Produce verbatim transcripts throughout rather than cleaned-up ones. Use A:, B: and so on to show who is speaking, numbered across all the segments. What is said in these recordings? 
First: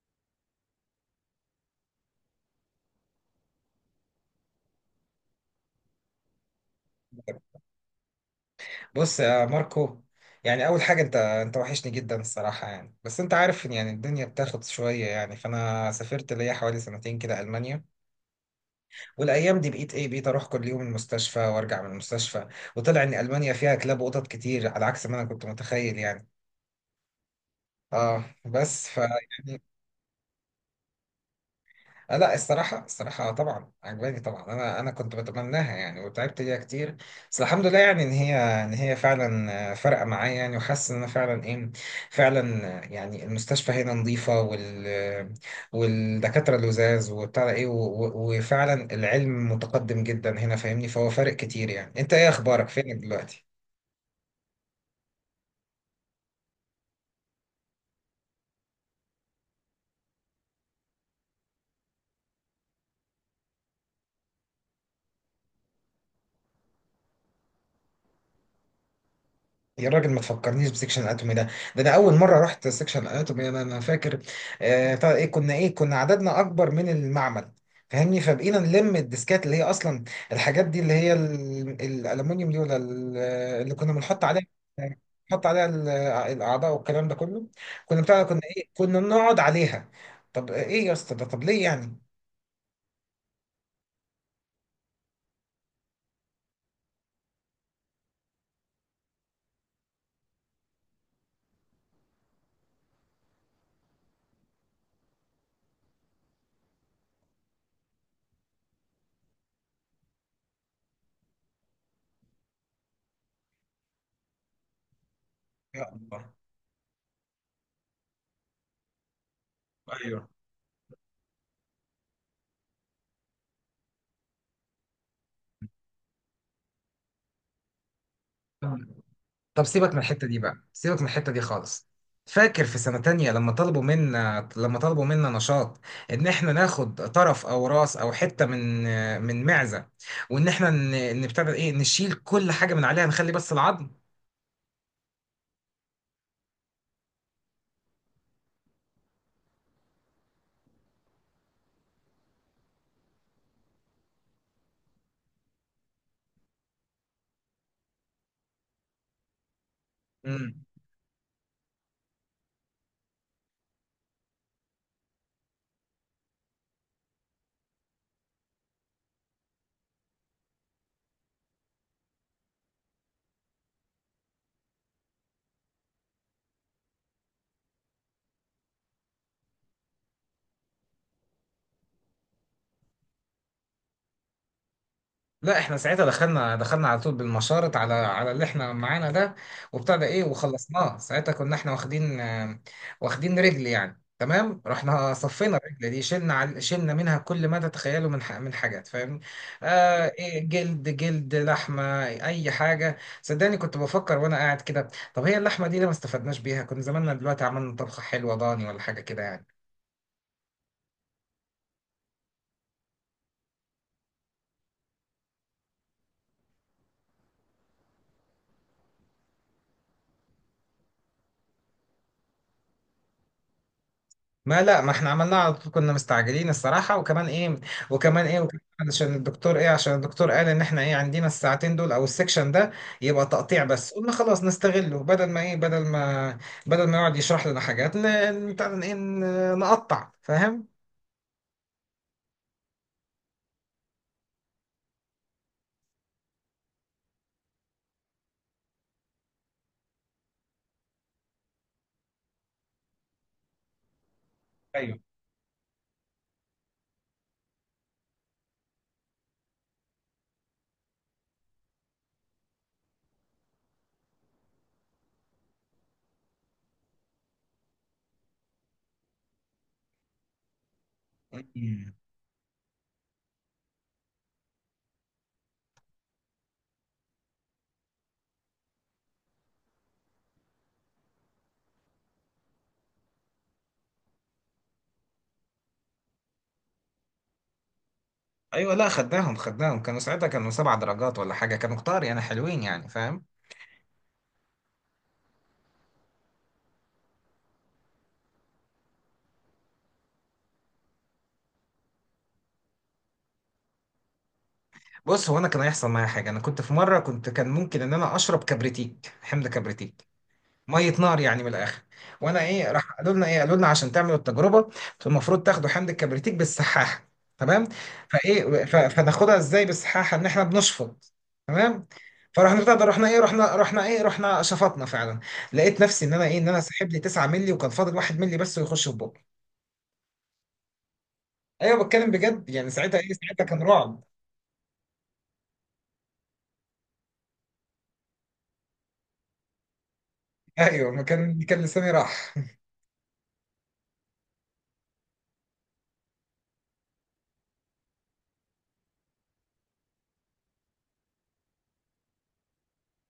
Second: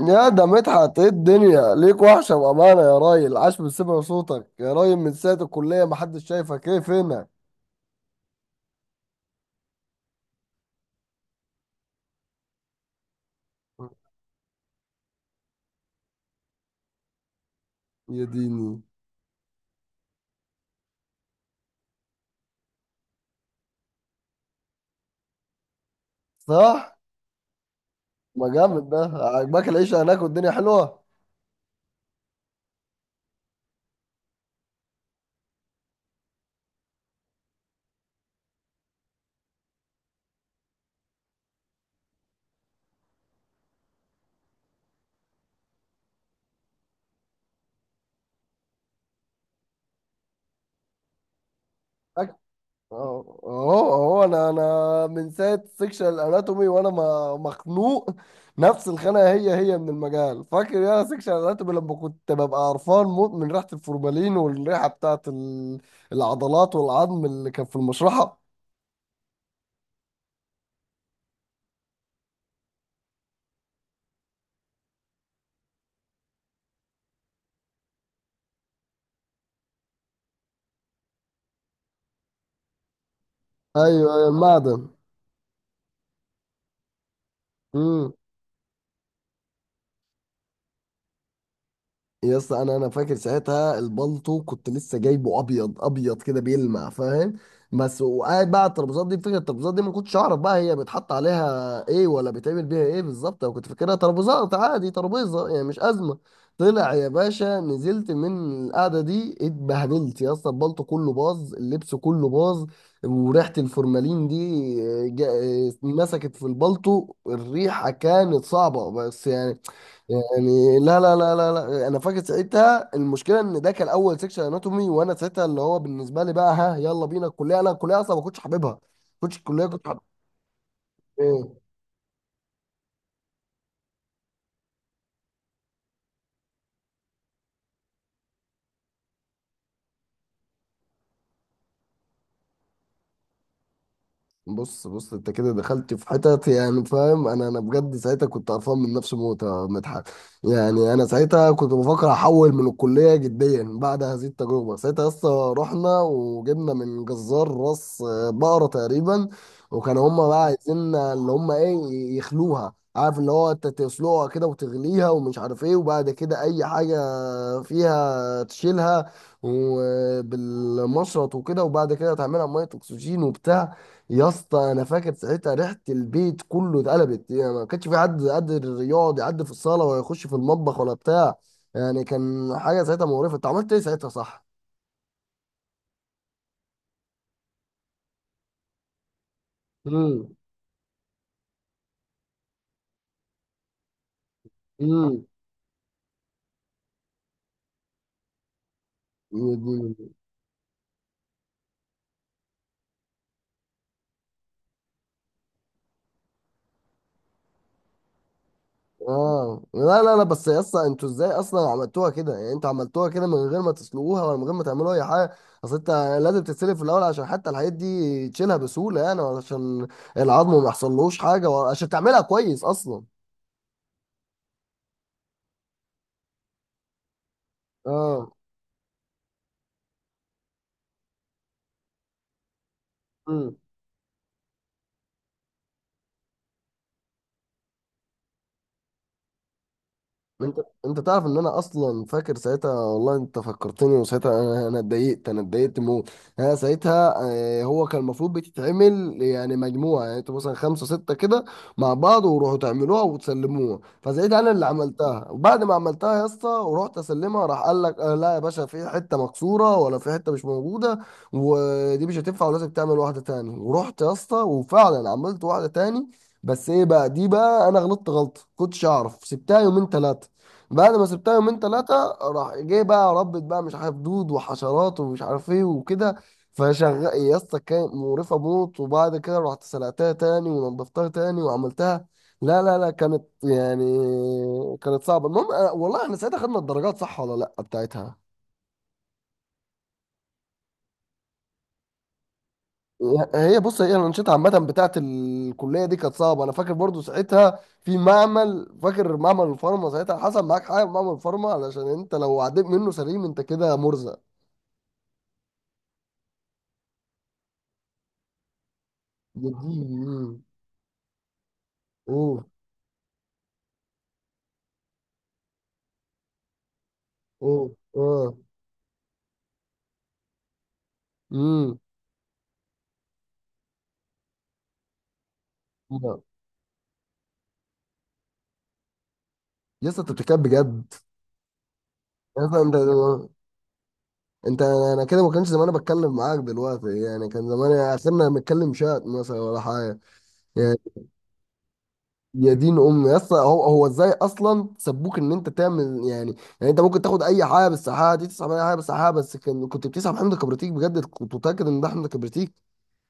A: يا ده مدحت، ايه الدنيا ليك وحشة بأمانة يا راجل. عاش من سمع صوتك يا راجل، من ساعة الكلية محدش شايفك، ايه فينك؟
B: بص يا ماركو. يعني اول حاجه، انت انت وحشني جدا الصراحه. يعني بس انت عارف ان يعني الدنيا بتاخد شويه يعني، فانا سافرت ليا حوالي سنتين كده المانيا.
A: يا ديني.
B: والايام دي بقيت ايه بقيت اروح كل يوم المستشفى وارجع من المستشفى. وطلع ان المانيا فيها كلاب وقطط كتير على عكس ما انا كنت متخيل يعني.
A: صح.
B: اه
A: ما جامد،
B: بس،
A: ده
B: ف يعني.
A: عجباك العيشة هناك والدنيا حلوة؟
B: آه، لا، الصراحة، الصراحة آه، طبعا عجباني. طبعا أنا أنا كنت بتمناها يعني، وتعبت ليها كتير. بس الحمد لله يعني، إن هي إن هي فعلا آه، فارقة معايا يعني، وحاسس إن أنا فعلا إيه فعلا، آه، يعني المستشفى هنا نظيفة وال والدكاترة لذاذ، وبتاع ده إيه و- و- وفعلا العلم متقدم جدا هنا، فاهمني؟ فهو فارق كتير يعني. أنت إيه
A: أك-
B: أخبارك، فينك
A: اهو
B: دلوقتي؟
A: اهو أهو انا انا من ساعة سيكشن الاناتومي وانا ما- مخنوق. نفس الخناقة هي هي من المجال. فاكر يا سيكشن الاناتومي لما كنت ببقى قرفان موت من ريحة الفورمالين والريحة بتاعت ال- العضلات والعظم اللي كان في المشرحة.
B: يا راجل ما تفكرنيش بسكشن الاناتومي ده. ده انا اول مره رحت سكشن الاناتومي، انا انا فاكر. آه بتاع ايه كنا ايه كنا عددنا اكبر من المعمل، فاهمني؟ فبقينا نلم الديسكات اللي هي اصلا الحاجات دي، اللي هي ال- الالومنيوم دي، ولا ال- اللي
A: ايوه.
B: كنا بنحط
A: أيوة،
B: عليها،
A: المعدن.
B: نحط عليها ال- الاعضاء والكلام ده كله. كنا
A: امم
B: بتاع كنا ايه كنا بنقعد عليها. طب ايه يا اسطى ده طب ليه يعني؟
A: يا اسطى، انا انا فاكر ساعتها البلطو كنت لسه جايبه ابيض ابيض كده بيلمع، فاهم؟ بس وقاعد بقى على الترابيزات دي، فكره الترابيزات دي ما كنتش اعرف بقى هي بيتحط عليها ايه ولا بيتعمل بيها ايه بالظبط، انا كنت فاكرها ترابيزات عادي، ترابيزه يعني مش ازمه. طلع يا باشا نزلت من القعده دي اتبهدلت يا اسطى، البلطو كله باظ، اللبس كله باظ، وريحه الفورمالين دي. آه، جا-
B: يا الله.
A: مسكت في البلطو الريحه كانت صعبه بس يعني.
B: ايوه.
A: يعني لا لا لا لا لا، انا فاكر ساعتها المشكله ان ده كان اول سيكشن اناتومي، وانا ساعتها اللي هو بالنسبه لي بقى ها يلا بينا الكليه، انا الكليه اصلا ما كنتش حاببها، ما كنتش
B: طب
A: الكليه كنت
B: سيبك من
A: حابب
B: الحتة دي بقى سيبك من الحتة دي
A: إيه.
B: خالص. فاكر في سنة تانية لما طلبوا منا لما طلبوا منا نشاط، ان احنا ناخد طرف او راس او حتة من من معزة، وان احنا ن- نبتدي ايه نشيل كل حاجة من عليها، نخلي بس العظم.
A: بص بص، انت كده دخلت في حتت يعني، فاهم؟ انا انا بجد ساعتها كنت قرفان من نفسي موت يا مدحت. يعني انا ساعتها كنت بفكر احول من الكليه جديا بعد هذه التجربه. ساعتها اصلا رحنا وجبنا من جزار راس بقره تقريبا، وكانوا هم بقى
B: مم.
A: عايزين اللي هم ايه، يخلوها عارف اللي هو انت تسلقها كده وتغليها ومش عارف ايه، وبعد كده اي حاجه فيها تشيلها وبالمشرط وكده، وبعد كده تعملها ميه اكسجين وبتاع. يا اسطى انا فاكر ساعتها ريحه البيت كله اتقلبت، يعني ما كانش في حد قادر يقعد يعدي في الصاله ولا يخش في المطبخ ولا بتاع. يعني كان حاجه ساعتها مقرفه. انت عملت ايه ساعتها صح؟
B: لا، احنا ساعتها دخلنا دخلنا على طول بالمشارط على على اللي احنا معانا ده، وبتاع ده ايه
A: امم
B: وخلصناه. ساعتها كنا احنا واخدين آه، واخدين رجل يعني، تمام. رحنا صفينا الرجل دي، شلنا عل- شلنا منها كل ما تتخيله من ح- من حاجات، فاهم؟
A: امم
B: آه إيه جلد جلد لحمه، اي حاجه، صدقني كنت بفكر وانا قاعد كده. طب هي اللحمه دي ليه ما استفدناش بيها؟ كنا زماننا دلوقتي عملنا طبخه حلوه، ضاني ولا حاجه كده يعني.
A: اه لا لا لا، بس يا اسطى انتوا ازاي اصلا عملتوها كده؟ يعني انتوا عملتوها كده من غير ما تسلقوها ولا من غير ما تعملوا اي حاجه؟ اصل انت لازم تتسلق في الاول عشان حتى الحاجات دي تشيلها بسهوله يعني، وعشان العظم ما يحصلوش حاجه وعشان تعملها كويس اصلا.
B: ما لا ما احنا عملناه على طول، كنا مستعجلين الصراحة. وكمان ايه وكمان
A: اه.
B: ايه وكمان عشان الدكتور ايه عشان الدكتور قال ان احنا ايه عندنا الساعتين دول او السكشن ده، يبقى تقطيع. بس قلنا خلاص نستغله، بدل ما ايه بدل ما بدل ما يقعد يشرح لنا حاجات، ن- بتاع ده ايه ن- نقطع،
A: انت
B: فاهم؟
A: انت تعرف ان انا اصلا فاكر ساعتها، والله انت فكرتني، وساعتها انا انا اتضايقت، انا اتضايقت موت. انا ساعتها آه، هو كان المفروض بتتعمل يعني مجموعه، يعني انتوا مثلا خمسه سته كده مع بعض وروحوا تعملوها وتسلموها، فساعتها انا اللي
B: ايوه.
A: عملتها، وبعد ما عملتها يا اسطى ورحت اسلمها، راح قال لك آه لا يا باشا، في حته مكسوره ولا في حته مش موجوده ودي مش هتنفع ولازم تعمل واحده تاني، ورحت يا اسطى وفعلا عملت واحده تاني. بس ايه بقى، دي بقى انا غلطت غلطه كنتش اعرف، سبتها يومين ثلاثه. بعد ما سبتها يومين تلاتة،
B: مم.
A: راح جاي بقى ربت بقى مش عارف دود وحشرات ومش عارف ايه وكده. فشغل يا اسطى كانت مقرفة موت، وبعد كده رحت سلقتها تاني ونضفتها تاني وعملتها. لا لا لا، كانت يعني كانت صعبة. المهم أنا- والله احنا ساعتها خدنا الدرجات صح ولا لا بتاعتها.
B: ايوه، لا، خدناهم خدناهم. كانوا ساعتها كانوا سبع درجات ولا حاجه، كانوا كتار يعني، حلوين يعني، فاهم؟
A: هي بص، هي الانشطه عامه بتاعت الكليه دي كانت صعبه. انا فاكر برضو ساعتها في معمل، فاكر معمل الفارما ساعتها حصل معاك حاجه في معمل الفارما؟ علشان انت لو عديت منه سليم انت كده مرزق.
B: بص، هو انا كان هيحصل معايا حاجه. انا كنت في مره، كنت كان ممكن ان انا اشرب كبريتيك حمض
A: يديني
B: كبريتيك،
A: مين.
B: ميه نار يعني من الاخر. وانا،
A: اوه
B: ايه راح قالوا لنا ايه قالوا لنا عشان تعملوا التجربه المفروض تاخدوا حمض الكبريتيك بالسحاحه،
A: اوه.
B: تمام؟
A: اه.
B: فايه ف- فناخدها ازاي بالسحاحه؟ ان احنا بنشفط،
A: امم
B: تمام؟ فرحنا بتاع ده، رحنا ايه رحنا رحنا ايه رحنا شفطنا فعلا. لقيت نفسي ان انا ايه ان انا سحب لي تسعة مللي، وكان فاضل واحد مللي بس ويخش في بقي.
A: يا اسطى انت بتتكلم بجد؟
B: ايوه، بتكلم
A: يا
B: بجد
A: اسطى
B: يعني.
A: انت،
B: ساعتها ايه ساعتها كان رعب.
A: انت انا كده ما كانش زمان بتكلم معاك دلوقتي، يعني كان زمان اخرنا بنتكلم شات مثلا ولا حاجه يعني.
B: ايوه، ما كان كان لساني راح.
A: يا دين ام يا اسطى، هو هو ازاي اصلا سبوك ان انت تعمل يعني؟ يعني انت ممكن تاخد اي حاجه بالسحابه دي، تسحب اي حاجه بالسحابه، بس كان كنت بتسحب حمض كبريتيك بجد، كنت متاكد ان ده حمض كبريتيك؟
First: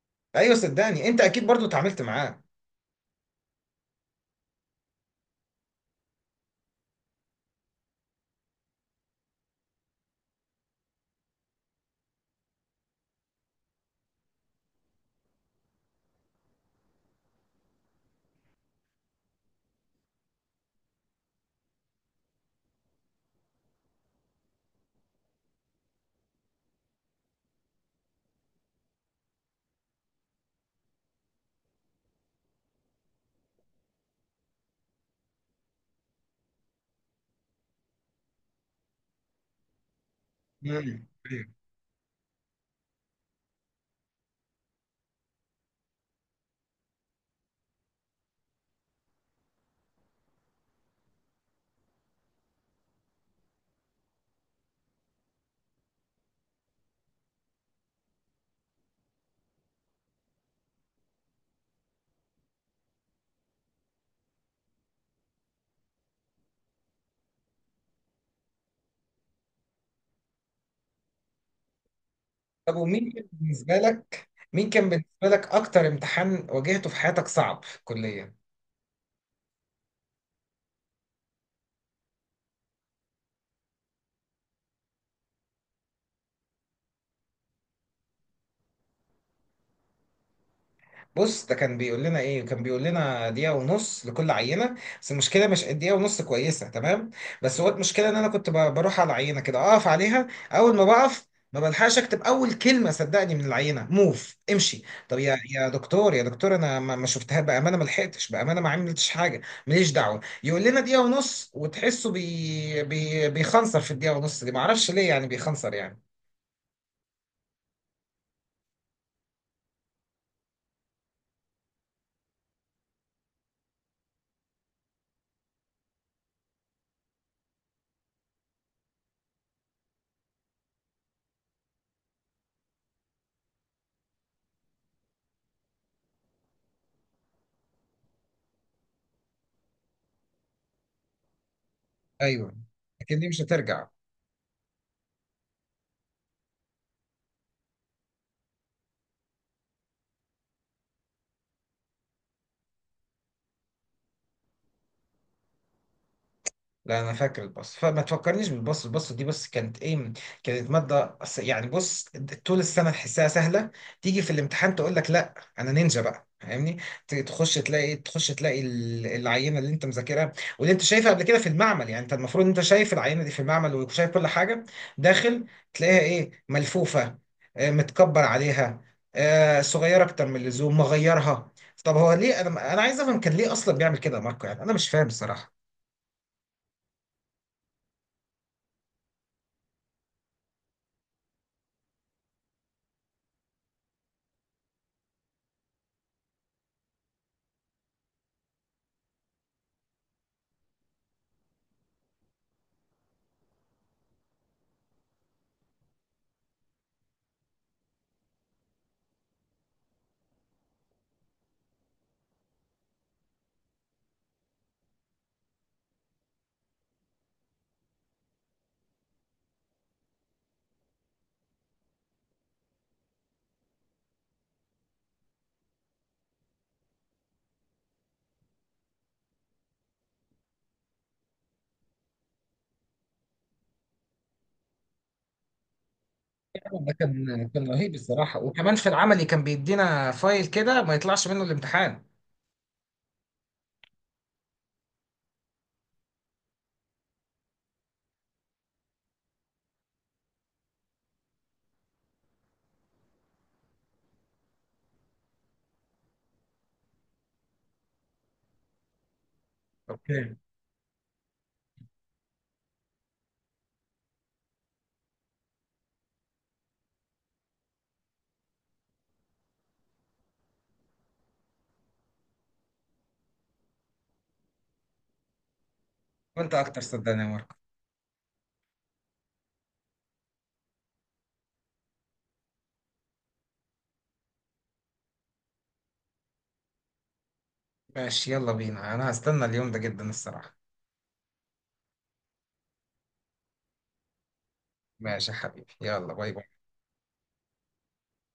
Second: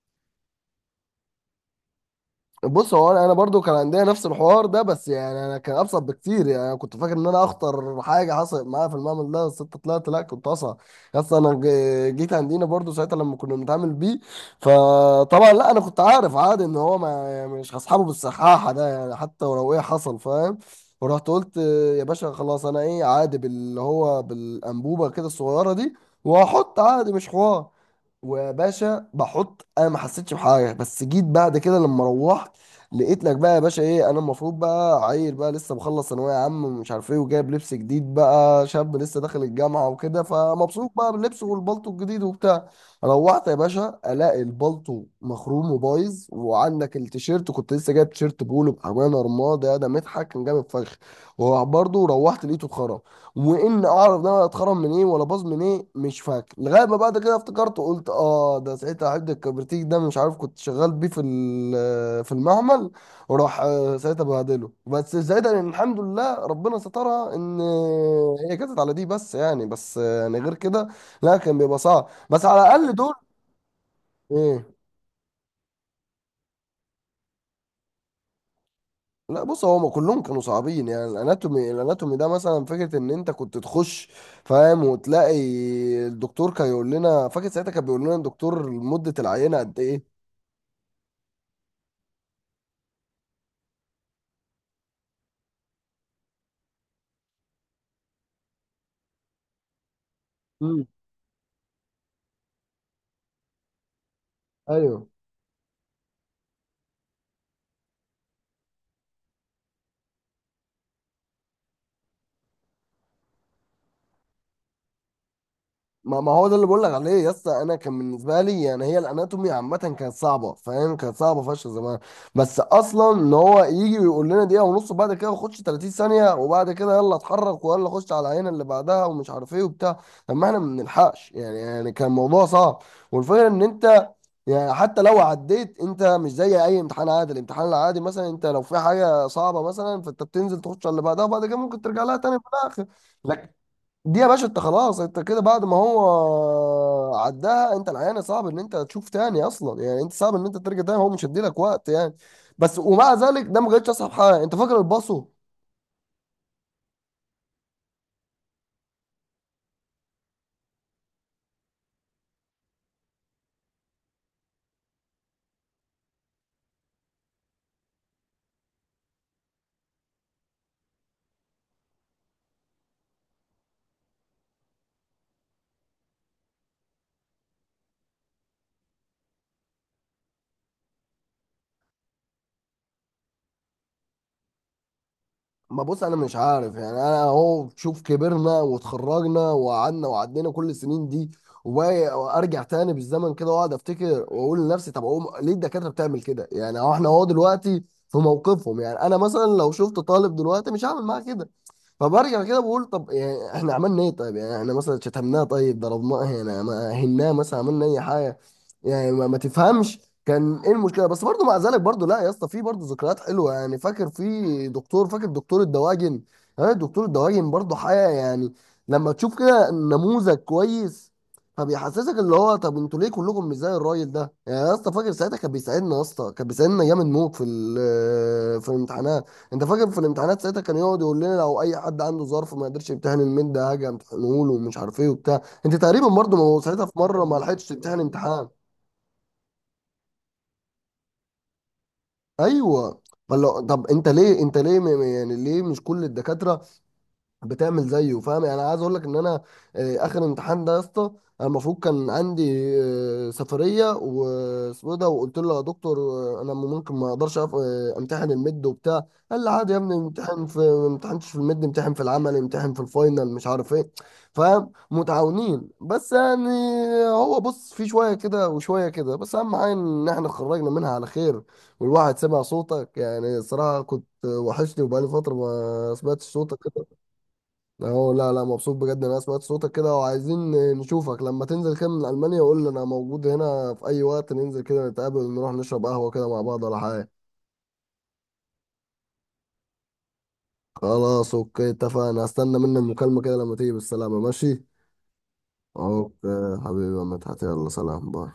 B: ايوه، صدقني انت اكيد برضو اتعاملت معاه.
A: بص هو انا أنا برضو كان عندنا نفس الحوار ده، بس يعني انا كان ابسط بكتير. يعني انا كنت فاكر ان انا اخطر حاجه حصلت معايا في المعمل ده، بس انت طلعت لا كنت اصعب. اصلا انا ج- جيت عندنا برضو ساعتها لما كنا بنتعامل بيه، فطبعا لا انا كنت عارف عادي ان هو ما يعني مش هصحابه بالسحاحه ده يعني حتى ولو ايه حصل، فاهم؟ ورحت قلت يا باشا خلاص، انا ايه عادي باللي هو بالانبوبه كده الصغيره دي، وهحط عادي مش حوار. وباشا بحط انا ما حسيتش بحاجه، بس جيت بعد كده لما روحت لقيت لك بقى يا باشا ايه. انا المفروض بقى عيل بقى لسه مخلص ثانويه عامه ومش عارف ايه، وجايب لبس جديد بقى، شاب لسه داخل الجامعه وكده، فمبسوط
B: مم.
A: بقى باللبس والبلطو الجديد وبتاع. روحت يا باشا الاقي البلطو مخروم وبايظ، وعندك التيشيرت كنت لسه جايب تيشيرت بولو بامانه رماد، يا ده مضحك كان جامد فشخ. وبرضه روحت لقيته اتخرم، وان اعرف ده انا اتخرم من ايه ولا باظ من ايه مش فاكر، لغايه ما بعد كده افتكرت وقلت اه ده ساعتها حد الكبرتيك ده مش عارف كنت شغال بيه في ال- في المعمل. وراح آه، ساعتها بهدله، بس ساعتها يعني الحمد لله ربنا سترها ان هي جت على دي بس. يعني بس آه، يعني غير كده لا كان بيبقى صعب، بس على
B: طب،
A: الاقل
B: ومين
A: دول.
B: كان بالنسبة لك مين
A: ايه.
B: كان بالنسبة لك أكتر امتحان واجهته في حياتك صعب في الكلية؟
A: لا بص، هو كلهم كانوا صعبين يعني، الاناتومي، الاناتومي ده مثلا فكره ان انت كنت تخش، فاهم، وتلاقي الدكتور كان يقول لنا، فاكر ساعتها كان بيقول لنا الدكتور، مده العينه قد ايه؟
B: بص، ده كان بيقول لنا، ايه كان بيقول لنا دقيقة ونص لكل عينة. بس المشكلة مش الدقيقة ونص، كويسة تمام. بس هو المشكلة ان انا كنت ب- بروح على العينة كده، اقف عليها، اول ما
A: امم
B: بقف ما بلحقش اكتب اول كلمة، صدقني، من العينة موف امشي.
A: ايوه.
B: طب يا، يا دكتور، يا دكتور، انا ما ما شفتها بأمانة، ما لحقتش بأمانة، ما عملتش حاجة. ماليش دعوة. يقول لنا دقيقة ونص، وتحسه بي بي بيخنصر في الدقيقة ونص دي، ما اعرفش ليه يعني بيخنصر يعني.
A: ما ما هو ده اللي بقول لك عليه يا اسطى، انا كان بالنسبه لي يعني هي الاناتومي عامه كانت صعبه فاهم، كانت صعبه فشخ زمان. بس اصلا ان هو يجي ويقول لنا دقيقه ونص، وبعد كده خش ثلاثين ثانية ثانيه، وبعد كده يلا اتحرك ويلا خش على العينه اللي بعدها ومش عارف ايه وبتاع. طب ما احنا ما بنلحقش يعني، يعني كان الموضوع صعب. والفكره ان انت يعني حتى لو عديت انت، مش زي اي امتحان عادي. الامتحان العادي مثلا انت لو في حاجه صعبه مثلا فانت بتنزل تخش على اللي بعدها، وبعد كده ممكن ترجع لها تاني
B: ايوه.
A: في
B: لكن دي مش
A: الاخر.
B: هترجع.
A: دي يا باشا انت خلاص، انت كده بعد ما هو عداها انت العيان صعب ان انت تشوف تاني اصلا، يعني انت صعب ان انت ترجع تاني، هو مش هيديلك وقت يعني. بس ومع ذلك ده ما كانتش اصعب حاجه. انت فاكر الباصو؟
B: لا، انا فاكر الباص، فما تفكرنيش بالباص. الباص دي بس كانت ايه كانت ماده أص- يعني، بص، طول السنه تحسها سهله. تيجي في الامتحان تقول لك لا، انا نينجا بقى، فاهمني؟ ت- تخش تلاقي تخش تلاقي ال- العينه اللي انت مذاكرها، واللي انت شايفها قبل كده في المعمل. يعني انت المفروض انت شايف العينه دي في المعمل وشايف كل حاجه داخل، تلاقيها ايه ملفوفه، آه، متكبر عليها، آه، صغيره اكتر من اللزوم مغيرها. طب هو ليه، انا انا عايز افهم، كان ليه اصلا بيعمل كده يا ماركو؟ يعني انا مش فاهم الصراحه.
A: ما بص انا مش عارف يعني، انا اهو شوف كبرنا وتخرجنا وقعدنا وعدينا كل السنين دي، وباقي- وارجع تاني بالزمن كده واقعد افتكر واقول لنفسي طب اقوم ليه الدكاتره بتعمل كده يعني، اهو احنا اهو دلوقتي في موقفهم. يعني انا مثلا لو شفت طالب دلوقتي مش هعمل معاه كده. فبرجع كده بقول طب يعني احنا عملنا ايه؟ طيب يعني احنا مثلا شتمناه؟ طيب ضربناه؟ يعني ما هناه مثلا؟ عملنا اي حاجه؟ يعني ما, ما تفهمش كان ايه المشكله. بس برضه مع ذلك برضه لا يا اسطى، في برضه ذكريات حلوه. يعني فاكر في دكتور، فاكر دكتور الدواجن؟ ها دكتور الدواجن برضه حاجه يعني، لما تشوف كده نموذج كويس، فبيحسسك اللي هو طب انتوا ليه كلكم مش زي الراجل ده يعني؟ يا اسطى فاكر ساعتها كان بيساعدنا، يا اسطى كان بيساعدنا جامد موت في ال- في الامتحانات. انت فاكر في الامتحانات ساعتها كان يقعد يقول لنا لو اي حد عنده ظرف ما يقدرش يمتحن الميد ده هاجي امتحنه له ومش عارف ايه وبتاع. انت تقريبا برضه ما هو ساعتها في
B: ده
A: مره ما
B: كان
A: لحقتش
B: كان رهيب
A: تمتحن
B: الصراحه.
A: امتحان.
B: وكمان في العملي كان بيدينا فايل كده ما يطلعش منه الامتحان.
A: ايوه. فلو طب انت ليه، انت ليه م- م- يعني ليه مش كل الدكاتره بتعمل زيه، فاهم؟ يعني عايز اقول لك ان انا آه، اخر امتحان ده يا اسطى، انا المفروض كان عندي آه، سفريه واسمه إيه ده، وقلت له يا دكتور آه، انا ممكن ما اقدرش أف- آه، امتحن الميد وبتاع. قال لي عادي يا ابني،
B: اوكي.
A: امتحن في ما امتحنش في الميد، امتحن في العمل، امتحن في الفاينل مش عارف ايه. فاهم متعاونين بس يعني. هو بص في شويه كده وشويه كده، بس اهم حاجه ان احنا خرجنا منها على خير، والواحد سمع صوتك يعني. الصراحه كنت وحشني وبقالي فتره ما سمعتش
B: وانت
A: صوتك.
B: اكتر، صدقني يا ماركو.
A: اهو لا لا مبسوط بجد إن انا سمعت صوتك كده، وعايزين نشوفك لما تنزل كده من المانيا. قول لي، انا موجود هنا في اي وقت ننزل كده نتقابل نروح نشرب قهوة كده مع بعض ولا حاجة.
B: ماشي، يلا بينا، انا هستنى اليوم ده جدا الصراحه.
A: خلاص اوكي، اتفقنا، هستنى منك المكالمة كده لما تيجي بالسلامة، ماشي.
B: ماشي يا حبيبي، يلا،
A: اوكي
B: باي باي.
A: حبيبي يا مدحت، يلا سلام، باي.